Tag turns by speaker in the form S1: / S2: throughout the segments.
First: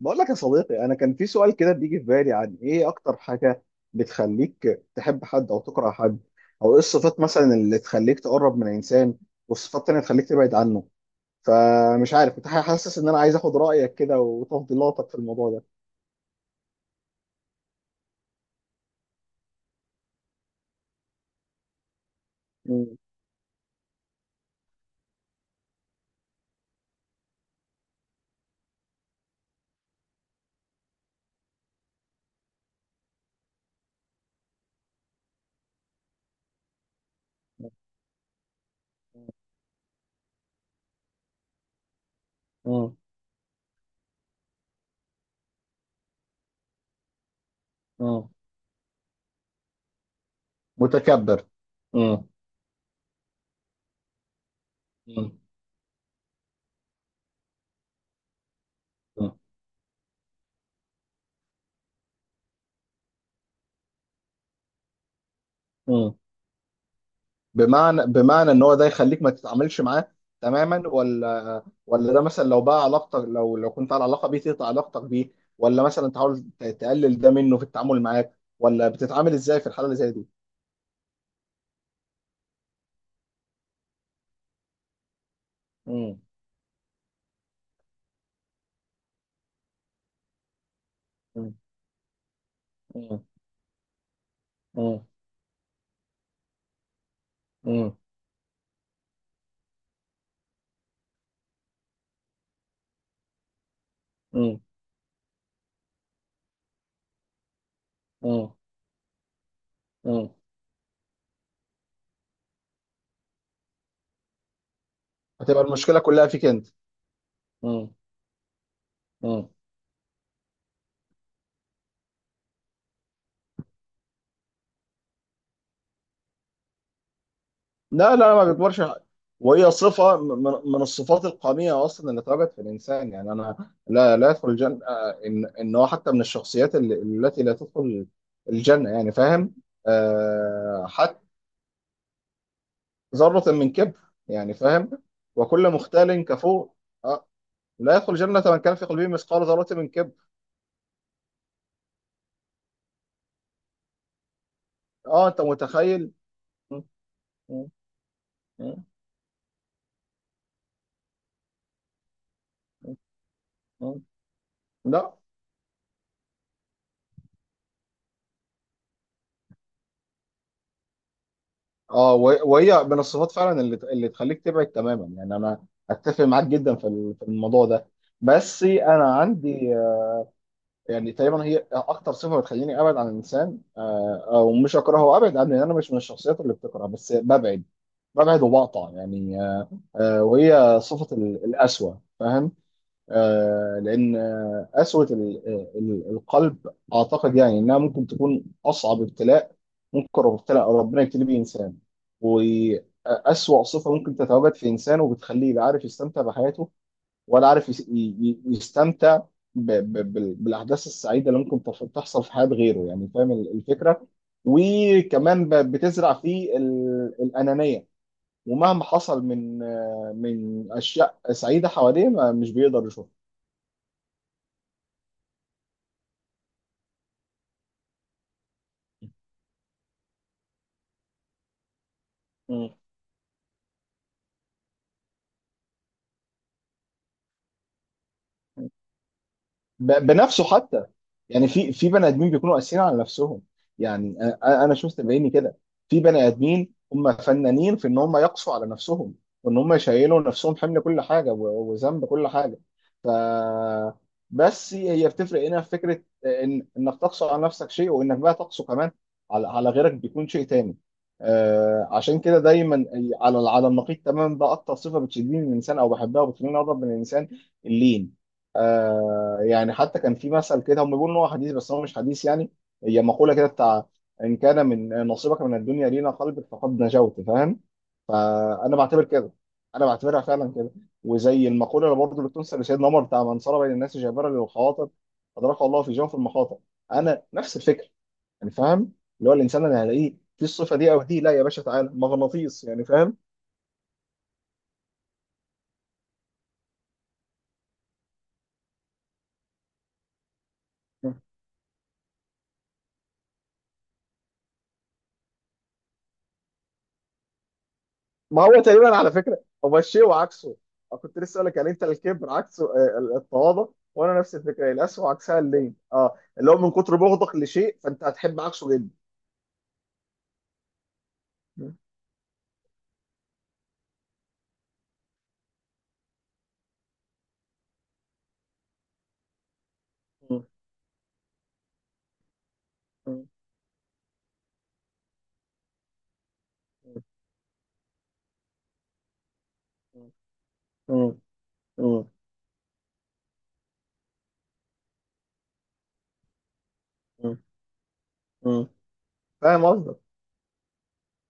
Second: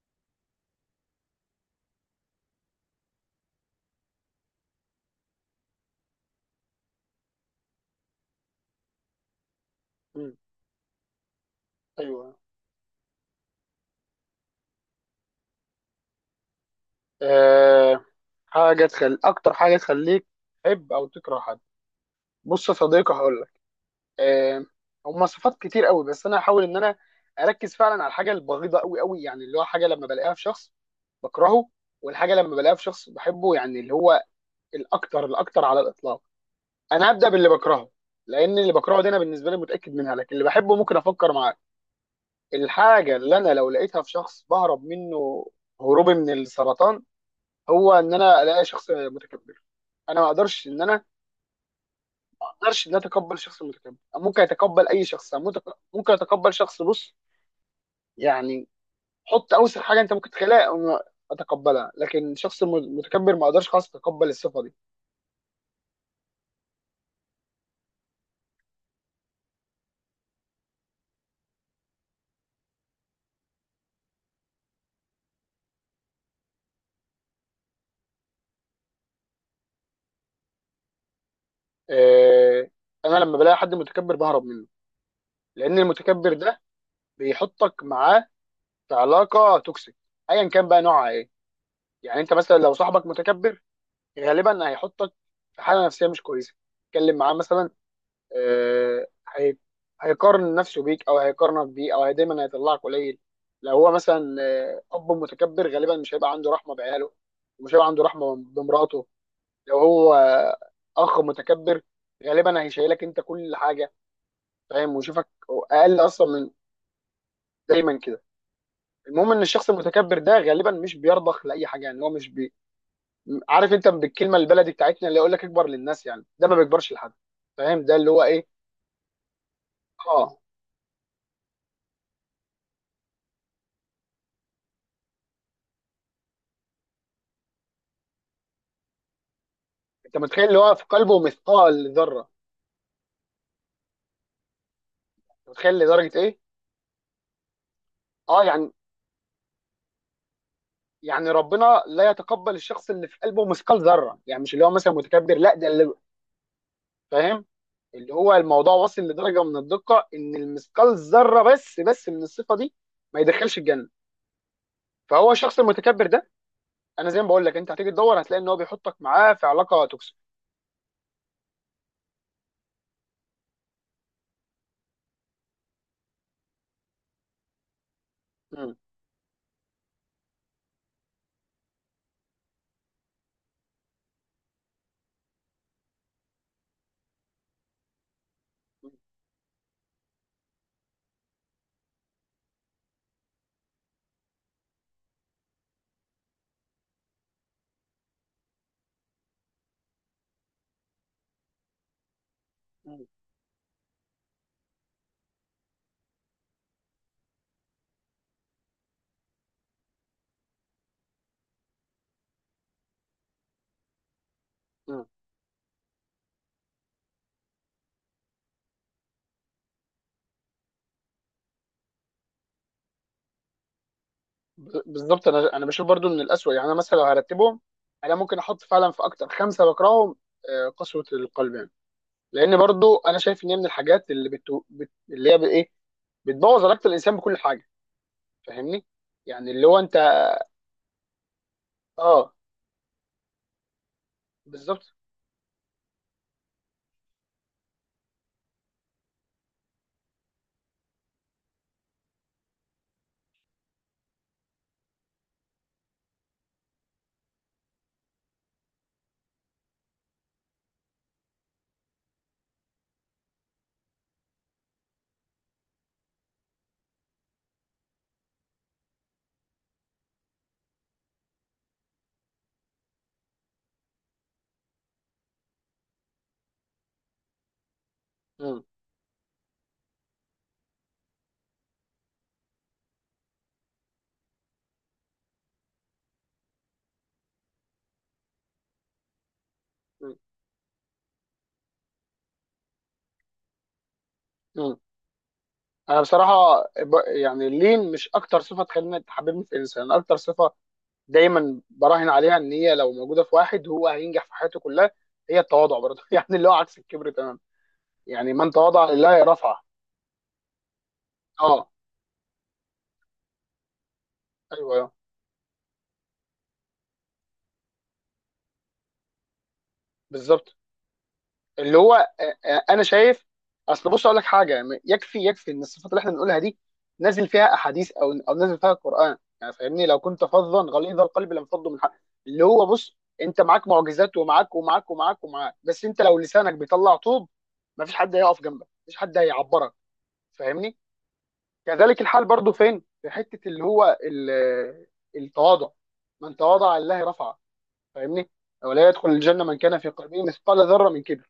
S1: بقول لك يا صديقي، انا كان في سؤال كده بيجي في بالي عن ايه اكتر حاجه بتخليك تحب حد او تكره حد، او ايه الصفات مثلا اللي تخليك تقرب من انسان، والصفات التانيه تخليك
S2: مم.
S1: تبعد عنه. فمش عارف،
S2: ايوه.
S1: كنت حاسس ان انا عايز اخد رايك كده وتفضيلاتك في الموضوع ده.
S2: أه حاجه تخلي اكتر حاجه تخليك تحب او تكره حد. بص يا
S1: مم.
S2: صديقي هقول لك. أه هم صفات كتير قوي، بس انا هحاول ان انا اركز فعلا على الحاجه البغيضه قوي قوي، يعني اللي هو حاجه لما بلاقيها في شخص بكرهه، والحاجه لما بلاقيها في شخص بحبه، يعني اللي هو الاكتر الاكتر على الاطلاق. انا هبدا باللي بكرهه، لان اللي بكرهه دي انا بالنسبه لي متاكد منها، لكن اللي بحبه ممكن افكر معاه.
S1: مم.
S2: الحاجه اللي انا لو لقيتها في شخص بهرب منه هروبي من السرطان، هو ان
S1: مم.
S2: انا الاقي شخص متكبر. انا ما اقدرش ان انا
S1: متكبر. مم.
S2: ما اقدرش ان أنا اتقبل شخص متكبر. ممكن اتقبل اي
S1: مم.
S2: شخص، ممكن اتقبل شخص، بص يعني، حط اوسخ حاجه انت ممكن تخلقها أو اتقبلها، لكن شخص متكبر ما اقدرش خالص اتقبل الصفه دي.
S1: مم. بمعنى ان هو ده يخليك ما تتعاملش معاه تماما، ولا ده مثلا، لو بقى علاقتك، لو كنت على علاقه بيه تقطع علاقتك بيه، ولا مثلا تحاول تقلل ده منه في التعامل معاك، ولا بتتعامل ازاي في الحاله اللي زي دي؟
S2: آه، انا لما بلاقي حد متكبر بهرب منه، لان
S1: مم.
S2: المتكبر ده بيحطك معاه في علاقه توكسيك ايا كان بقى نوعها ايه.
S1: مم.
S2: يعني انت مثلا لو صاحبك
S1: مم.
S2: متكبر غالبا
S1: مم.
S2: هيحطك في حاله نفسيه مش كويسه. اتكلم معاه مثلا،
S1: مم.
S2: آه، هي- هيقارن نفسه بيك، او هيقارنك بيه، او هي دايما هيطلعك قليل. لو هو مثلا اب متكبر غالبا مش هيبقى عنده رحمه بعياله، ومش هيبقى عنده رحمه
S1: مم.
S2: بمراته. لو هو
S1: مم.
S2: اخ متكبر غالبا هيشيلك انت كل حاجه، فاهم، ويشوفك
S1: هتبقى المشكله
S2: اقل
S1: كلها
S2: اصلا
S1: فيك
S2: من
S1: انت. مم.
S2: دايما كده. المهم ان
S1: مم.
S2: الشخص المتكبر ده غالبا مش بيرضخ لاي حاجه. يعني هو مش بي... عارف انت بالكلمه البلدي بتاعتنا اللي يقول لك اكبر للناس، يعني ده ما بيكبرش لحد، فاهم، ده اللي
S1: لا
S2: هو
S1: لا، ما
S2: ايه.
S1: بيكبرش حاجة. وهي صفة
S2: اه،
S1: من الصفات القمية أصلا اللي اتربت في الإنسان. يعني أنا لا لا يدخل الجنة، إن هو حتى من الشخصيات التي لا تدخل الجنة، يعني فاهم.
S2: انت متخيل اللي هو في قلبه
S1: حتى
S2: مثقال ذره،
S1: ذرة من كبر، يعني فاهم،
S2: انت
S1: وكل
S2: متخيل لدرجه
S1: مختال
S2: ايه؟
S1: كفور. آه، لا يدخل الجنة
S2: اه
S1: من
S2: يعني،
S1: كان في قلبه مثقال ذرة من كبر.
S2: يعني ربنا لا يتقبل الشخص اللي في قلبه مثقال ذره، يعني مش اللي هو مثلا متكبر،
S1: أنت
S2: لا، ده اللي
S1: متخيل. م-
S2: فاهم،
S1: م-
S2: اللي هو الموضوع
S1: م-
S2: واصل لدرجه من الدقه ان المثقال ذره بس بس من الصفه دي ما يدخلش الجنه.
S1: م- لا.
S2: فهو الشخص المتكبر ده انا زي ما بقول لك انت هتيجي تدور هتلاقي ان هو بيحطك معاه في علاقه توكسيك.
S1: اه، وهي من الصفات فعلا اللي تخليك تبعد تماما. يعني انا اتفق معاك جدا في في الموضوع ده. بس
S2: مم.
S1: انا عندي يعني تقريبا هي اكتر صفه بتخليني ابعد عن الانسان. او مش اكرهه، ابعد عنه. يعني انا مش من الشخصيات اللي بتكره، بس ببعد، ببعد وبقطع. يعني وهي صفه القسوه. لان قسوه القلب، اعتقد يعني انها ممكن تكون اصعب ابتلاء. ابتلاء ربنا يبتلي بيه انسان،
S2: مم.
S1: واسوأ صفه ممكن تتواجد في انسان، وبتخليه لا عارف يستمتع بحياته، ولا عارف يستمتع بالاحداث السعيده اللي ممكن تحصل في حياه غيره. يعني فاهم الفكره.
S2: مم.
S1: وكمان بتزرع فيه الانانيه. ومهما حصل من اشياء سعيده حواليه، مش بيقدر يشوفها.
S2: بالظبط انا بشوف برضو من الاسوء. يعني انا مثلا لو هرتبهم انا ممكن احط فعلا في اكتر خمسه بكرههم قسوه القلب. يعني لان
S1: مم.
S2: برضو انا شايف ان هي من الحاجات اللي هي بايه بتبوظ علاقه الانسان بكل حاجه، فاهمني، يعني اللي هو انت.
S1: بنفسه حتى. يعني في بني ادمين
S2: اه،
S1: بيكونوا قاسيين على نفسهم. يعني انا
S2: بالظبط.
S1: شفت بعيني كده، في بني ادمين هم فنانين في ان هم يقسوا على نفسهم، وان هم يشيلوا نفسهم حمل كل حاجه وذنب كل حاجه. ف بس هي بتفرق هنا في فكره ان انك تقسو على نفسك شيء، وانك بقى تقسو كمان على غيرك بيكون شيء تاني. آه، عشان كده دايما على النقيض تماما، بقى اكتر صفه بتشدني من الانسان او بحبها وبتخليني اقرب من الانسان، اللين. آه، يعني حتى كان في مثل كده، هم بيقولوا ان هو حديث بس هو مش حديث، يعني هي مقوله كده بتاع: ان كان من نصيبك من الدنيا لينا قلبك فقد نجوت، فاهم.
S2: مم.
S1: فانا بعتبر كده، انا بعتبرها فعلا كده. وزي المقوله اللي برضه اللي بتنسب لسيدنا عمر بتاع: من صار بين الناس جابرا للخواطر ادركه الله في جوف المخاطر. انا نفس الفكره، يعني فاهم. اللي هو الانسان اللي
S2: مم.
S1: هلاقيه في الصفه دي او دي، لا يا باشا تعالى مغناطيس، يعني فاهم.
S2: مم. يعني اللين مش اكتر صفه تخليني تحببني في الانسان. أنا اكتر صفه دايما براهن عليها ان هي لو موجوده في واحد هو هينجح في حياته كلها، هي التواضع برضه يعني اللي هو عكس الكبر تمام. يعني
S1: ما
S2: من
S1: هو
S2: تواضع
S1: تقريبا على
S2: لله
S1: فكره
S2: رفعه.
S1: هو الشيء وعكسه. أنا كنت لسه اقول لك،
S2: اه.
S1: يعني انت الكبر عكسه التواضع. وانا نفس الفكره،
S2: ايوه ايوه،
S1: القسوه وعكسها اللين، اه، اللي هو من كتر بغضك لشيء فانت هتحب عكسه جدا.
S2: بالظبط.
S1: م-
S2: اللي هو انا شايف، اصل بص اقول لك حاجه، يكفي يكفي ان الصفات اللي احنا بنقولها دي نازل فيها احاديث او نازل فيها القران، يعني فاهمني، لو كنت
S1: م-
S2: فظا غليظ القلب لم فضوا من حق. اللي هو بص،
S1: م-
S2: انت معاك معجزات، ومعاك ومعاك ومعاك ومعاك، بس انت لو لسانك بيطلع طوب مفيش حد هيقف جنبك، مفيش حد هيعبرك، فاهمني.
S1: م-
S2: كذلك
S1: م-
S2: الحال برضو فين في حته، اللي هو التواضع. من تواضع لله
S1: م-
S2: رفعه، فاهمني.
S1: م-
S2: ولا يدخل الجنه من
S1: فاهم
S2: كان في
S1: قصدك.
S2: قلبه مثقال ذره من كبر.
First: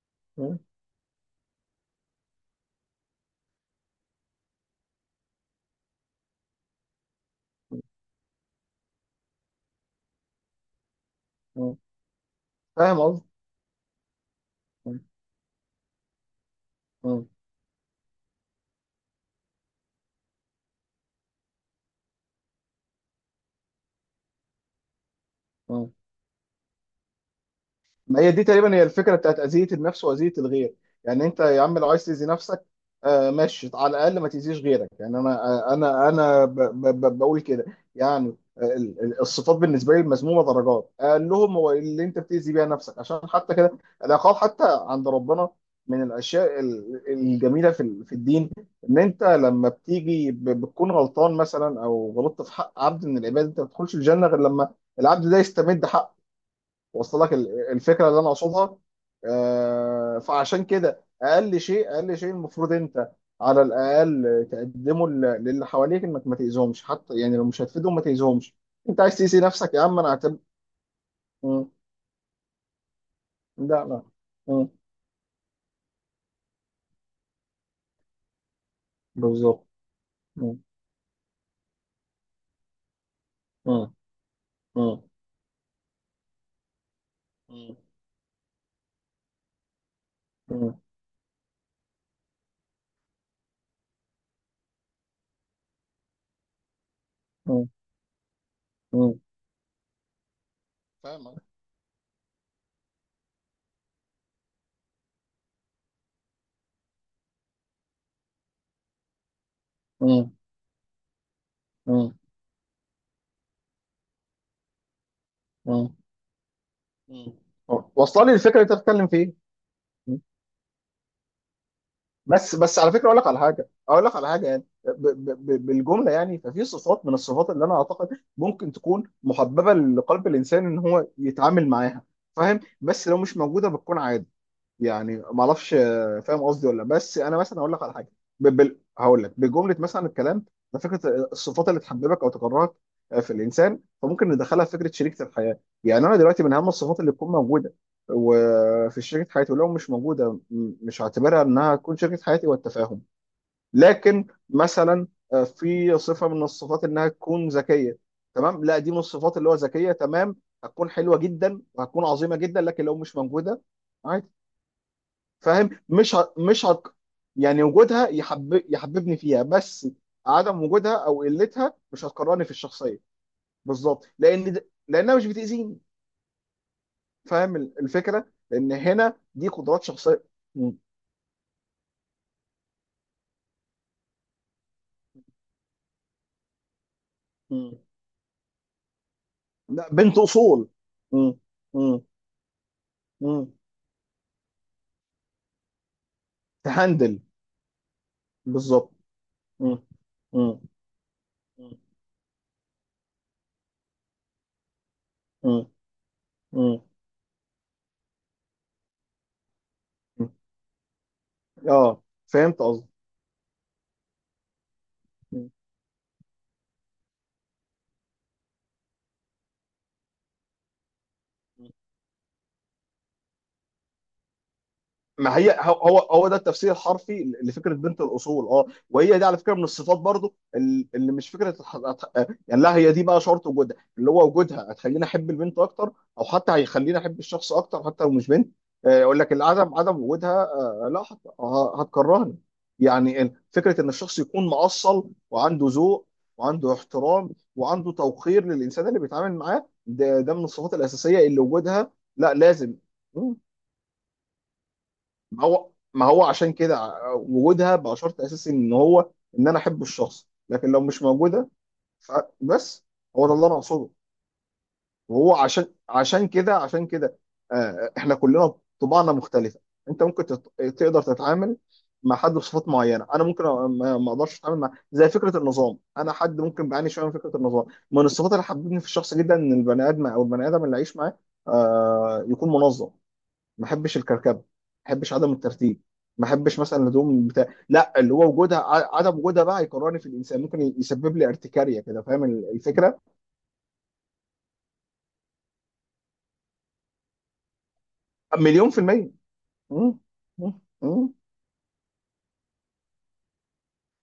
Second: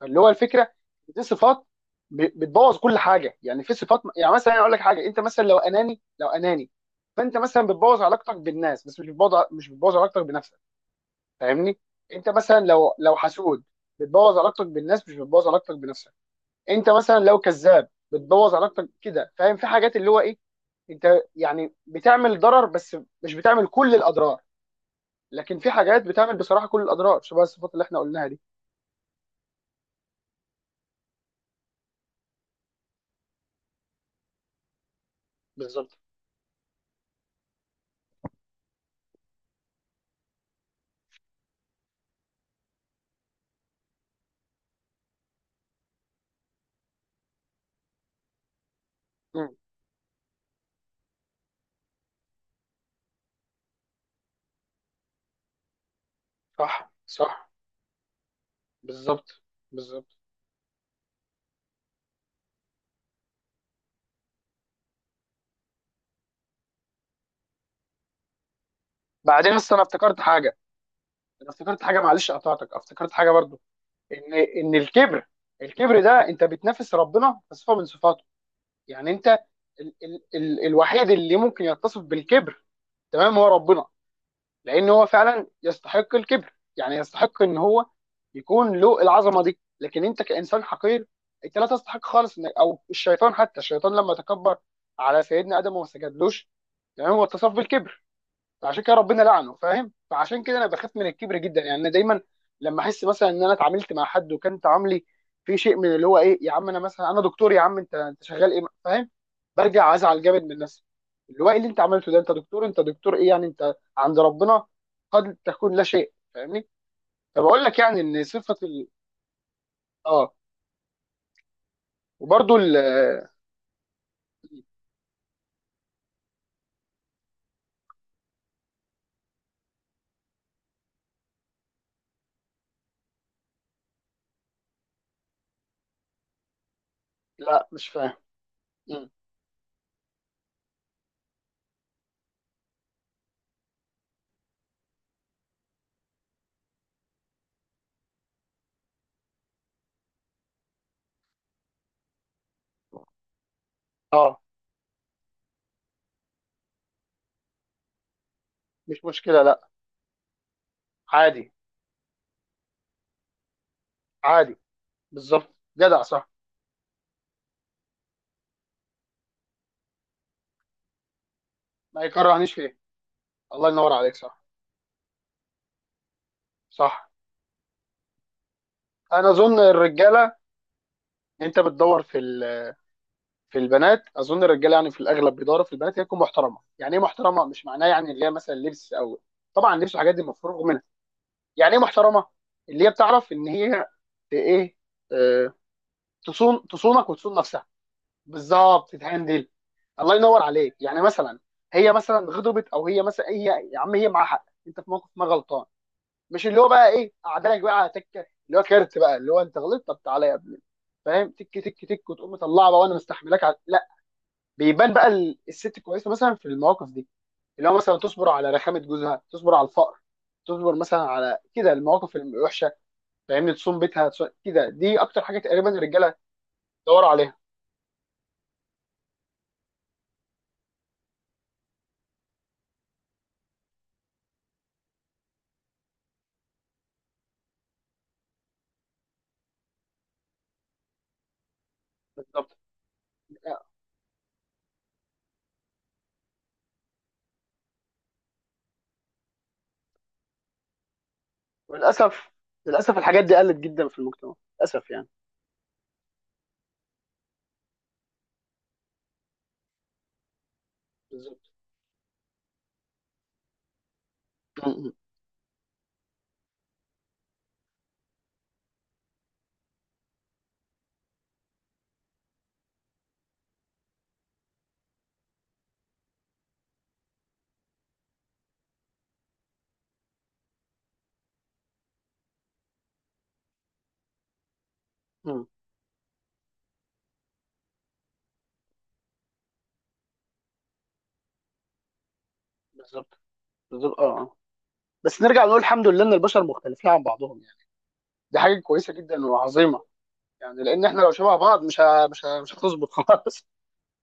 S2: فاللي هو
S1: م-
S2: الفكره، دي صفات بتبوظ كل حاجه. يعني في صفات، يعني مثلا اقول لك حاجه، انت مثلا لو اناني، لو اناني، فانت مثلا بتبوظ علاقتك بالناس، بس مش مش بتبوظ علاقتك بنفسك،
S1: م-
S2: فاهمني. انت مثلا لو
S1: فاهم
S2: لو
S1: قصدك.
S2: حسود بتبوظ علاقتك بالناس، مش بتبوظ علاقتك بنفسك. انت مثلا
S1: م-
S2: لو كذاب بتبوظ علاقتك كده، فاهم، في حاجات اللي هو ايه انت يعني بتعمل ضرر بس، مش بتعمل كل الاضرار. لكن في
S1: م-
S2: حاجات بتعمل بصراحه كل الاضرار شبه الصفات اللي احنا
S1: ما
S2: قلناها
S1: هي
S2: دي.
S1: دي تقريبا هي الفكره بتاعت اذيه النفس واذيه الغير. يعني انت يا عم لو عايز تاذي نفسك، آه ماشي، على الاقل ما تاذيش غيرك. يعني انا آه،
S2: بالظبط.
S1: انا انا ب ب ب بقول كده. يعني الصفات بالنسبه لي المذمومه درجات اقل لهم، هو اللي انت بتاذي بيها نفسك. عشان حتى كده العقاب حتى عند ربنا من الاشياء الجميله في في الدين، ان انت
S2: مم.
S1: لما بتيجي بتكون غلطان مثلا، او غلطت في حق عبد من العباد، انت ما بتدخلش الجنه غير لما العبد ده يستمد حقه.
S2: صح
S1: وصل لك
S2: صح.
S1: الفكره اللي انا اقصدها؟
S2: بالظبط. بالظبط.
S1: فعشان كده اقل شيء، اقل شيء المفروض انت على الاقل تقدمه للي حواليك، انك ما تاذيهمش. حتى يعني لو مش هتفيدهم ما تاذيهمش. انت عايز تاذي
S2: بعدين
S1: نفسك
S2: اصل انا
S1: يا عم انا
S2: افتكرت
S1: هعتبر.
S2: حاجه، انا
S1: مم.
S2: افتكرت حاجه، معلش قطعتك افتكرت حاجه برضو،
S1: لا لا.
S2: ان
S1: مم.
S2: ان الكبر ده انت بتنافس ربنا في صفه من صفاته. يعني انت
S1: بالظبط.
S2: ال ال
S1: مم.
S2: ال الوحيد اللي ممكن يتصف بالكبر تمام هو ربنا،
S1: مم.
S2: لان
S1: مم.
S2: هو فعلا يستحق الكبر، يعني يستحق ان
S1: مم.
S2: هو يكون له العظمه دي. لكن انت كانسان
S1: مم.
S2: حقير انت لا تستحق خالص انك، او الشيطان، حتى الشيطان لما تكبر على سيدنا ادم وما سجدلوش، يعني هو اتصف
S1: مم.
S2: بالكبر فعشان كده
S1: مم.
S2: ربنا لعنه، فاهم. فعشان كده انا بخاف من
S1: فاهم.
S2: الكبر جدا. يعني انا دايما لما احس مثلا ان انا اتعاملت مع حد وكان تعاملي في شيء من اللي هو ايه، يا عم انا مثلا انا دكتور، يا عم انت شغال ايه، فاهم، برجع ازعل
S1: مم.
S2: جامد من نفسي، اللي هو ايه اللي انت عملته
S1: مم.
S2: ده، انت دكتور، انت دكتور ايه، يعني انت عند ربنا قد تكون لا
S1: مم.
S2: شيء، فاهمني. فبقول لك يعني ان
S1: واصله لي الفكره
S2: صفه
S1: اللي انت
S2: ال...
S1: بتتكلم فيها.
S2: اه. وبرده
S1: بس
S2: ال...
S1: بس على فكره، اقول لك على حاجه، يعني ب ب ب بالجمله. يعني ففي صفات من الصفات اللي انا اعتقد ممكن تكون محببه لقلب الانسان ان هو يتعامل معاها، فاهم. بس لو مش موجوده بتكون عادي. يعني ما اعرفش، آه، فاهم قصدي ولا لأ. بس انا مثلا
S2: لا
S1: هقول لك
S2: مش
S1: على حاجه.
S2: فاهم. مم.
S1: هقول لك بجمله مثلا. الكلام ده فكره الصفات اللي تحببك او تكرهك في الانسان. فممكن ندخلها في فكره شريكه الحياه. يعني انا دلوقتي من اهم الصفات اللي تكون موجوده وفي شريكه حياتي، ولو مش موجوده مش هعتبرها انها تكون شريكه حياتي، والتفاهم. لكن
S2: اه.
S1: مثلا في صفه من الصفات انها تكون ذكيه. تمام، لا، دي من
S2: مش
S1: الصفات
S2: مشكله
S1: اللي هو
S2: لا.
S1: ذكيه تمام، هتكون حلوه
S2: عادي.
S1: جدا وهتكون عظيمه جدا. لكن لو مش موجوده عادي.
S2: عادي. بالظبط،
S1: فاهم،
S2: جدع،
S1: مش
S2: صح.
S1: ه... مش ه... يعني وجودها يحببني فيها. بس عدم وجودها او قلتها
S2: ما
S1: مش هتكرهني في
S2: يكرهنيش فيه.
S1: الشخصيه.
S2: الله ينور
S1: بالظبط،
S2: عليك، صح.
S1: لان لانها مش بتاذيني.
S2: صح.
S1: فاهم الفكره، لان هنا
S2: انا
S1: دي
S2: اظن
S1: قدرات شخصيه.
S2: الرجاله،
S1: م.
S2: انت بتدور في ال- في البنات، اظن الرجاله يعني في الاغلب بيدوروا في البنات هي تكون محترمه. يعني ايه محترمه؟ مش
S1: م.
S2: معناه يعني اللي هي مثلا لبس او، طبعا
S1: لا،
S2: لبس والحاجات
S1: بنت
S2: دي مفروغ
S1: اصول.
S2: منها.
S1: م.
S2: يعني ايه
S1: م.
S2: محترمه؟ اللي هي بتعرف
S1: م.
S2: ان هي ت- ايه آه، تصون، تصونك
S1: تهندل.
S2: وتصون نفسها. بالظبط،
S1: بالظبط.
S2: تتهندل.
S1: م.
S2: الله ينور
S1: م.
S2: عليك. يعني مثلا
S1: م.
S2: هي مثلا غضبت، او هي مثلا هي يا عم هي معاها حق، انت في موقف ما
S1: م.
S2: غلطان، مش اللي هو
S1: م.
S2: بقى ايه قعدلك بقى على تكه اللي هو كارت بقى اللي هو انت غلطت، طب تعالى
S1: م.
S2: يا ابني فاهم، تك تك
S1: اه،
S2: تك، وتقوم
S1: فهمت
S2: مطلعه بقى
S1: قصدي.
S2: وانا مستحملك على... لا. بيبان بقى
S1: م.
S2: الست كويسه مثلا في المواقف دي، اللي هو مثلا تصبر على رخامه جوزها، تصبر على الفقر، تصبر مثلا على كده المواقف الوحشه، فاهمني، تصوم بيتها، تصوم... كده، دي اكتر
S1: ما
S2: حاجه
S1: هي،
S2: تقريبا
S1: هو هو
S2: الرجاله
S1: هو ده التفسير
S2: دوروا
S1: الحرفي
S2: عليها.
S1: لفكره بنت الاصول. اه، وهي دي على فكره من الصفات برضو اللي مش فكره يعني، لا هي دي بقى شرط وجودها، اللي هو وجودها هتخليني احب البنت اكتر، او حتى هيخليني احب الشخص اكتر حتى لو مش بنت. يقول لك العدم، عدم وجودها، لا هتكرهني.
S2: بالظبط.
S1: يعني فكره ان الشخص يكون مؤصل وعنده ذوق وعنده احترام وعنده توقير للانسان اللي بيتعامل معاه، ده ده من الصفات الاساسيه اللي وجودها
S2: وللاسف،
S1: لا لازم.
S2: للاسف الحاجات دي قلت جدا في المجتمع، للاسف يعني.
S1: ما هو عشان كده وجودها بقى شرط اساسي ان هو ان انا احب الشخص، لكن لو مش
S2: بالظبط.
S1: موجوده فبس. هو ده اللي انا اقصده.
S2: م-
S1: وهو عشان كده آه، احنا كلنا طباعنا مختلفه. انت ممكن تقدر تتعامل مع حد بصفات معينه، انا ممكن ما اقدرش اتعامل، مع زي فكره النظام. انا حد ممكن بعاني شويه من فكره النظام، من الصفات اللي حببتني في الشخص جدا ان البني ادم او البني ادم اللي عايش معاه يكون منظم. ما احبش الكركبه، ما احبش
S2: م-
S1: عدم
S2: م.
S1: الترتيب، ما احبش مثلا الهدوم بتاع، لا. اللي هو وجودها، عدم وجودها بقى يكرهني في الانسان، ممكن يسبب لي ارتكاريه كده. فاهم الفكره.
S2: بالظبط. بالظبط. اه. آه. بس نرجع نقول الحمد لله ان البشر مختلفين عن بعضهم، يعني دي حاجه
S1: مليون في
S2: كويسه
S1: الميه
S2: جدا وعظيمه.
S1: مم. مم.
S2: يعني لان احنا لو
S1: مم.
S2: شبه بعض مش هتظبط خلاص.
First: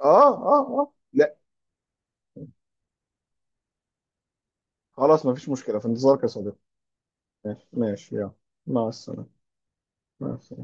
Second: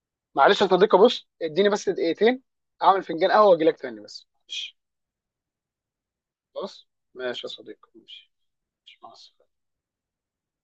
S1: اه اه
S2: معلش يا
S1: اه،
S2: صديقي، بص
S1: لا
S2: اديني بس دقيقتين اعمل فنجان قهوه واجي لك تاني، بس معلش.
S1: خلاص، ما فيش مشكله، في انتظارك يا صديقي.
S2: خلاص. ماشي يا
S1: ماشي
S2: صديقي،
S1: ماشي
S2: ماشي.
S1: يلا. مع
S2: ماشي. مع
S1: السلامه.
S2: السلامه.
S1: مع السلامه.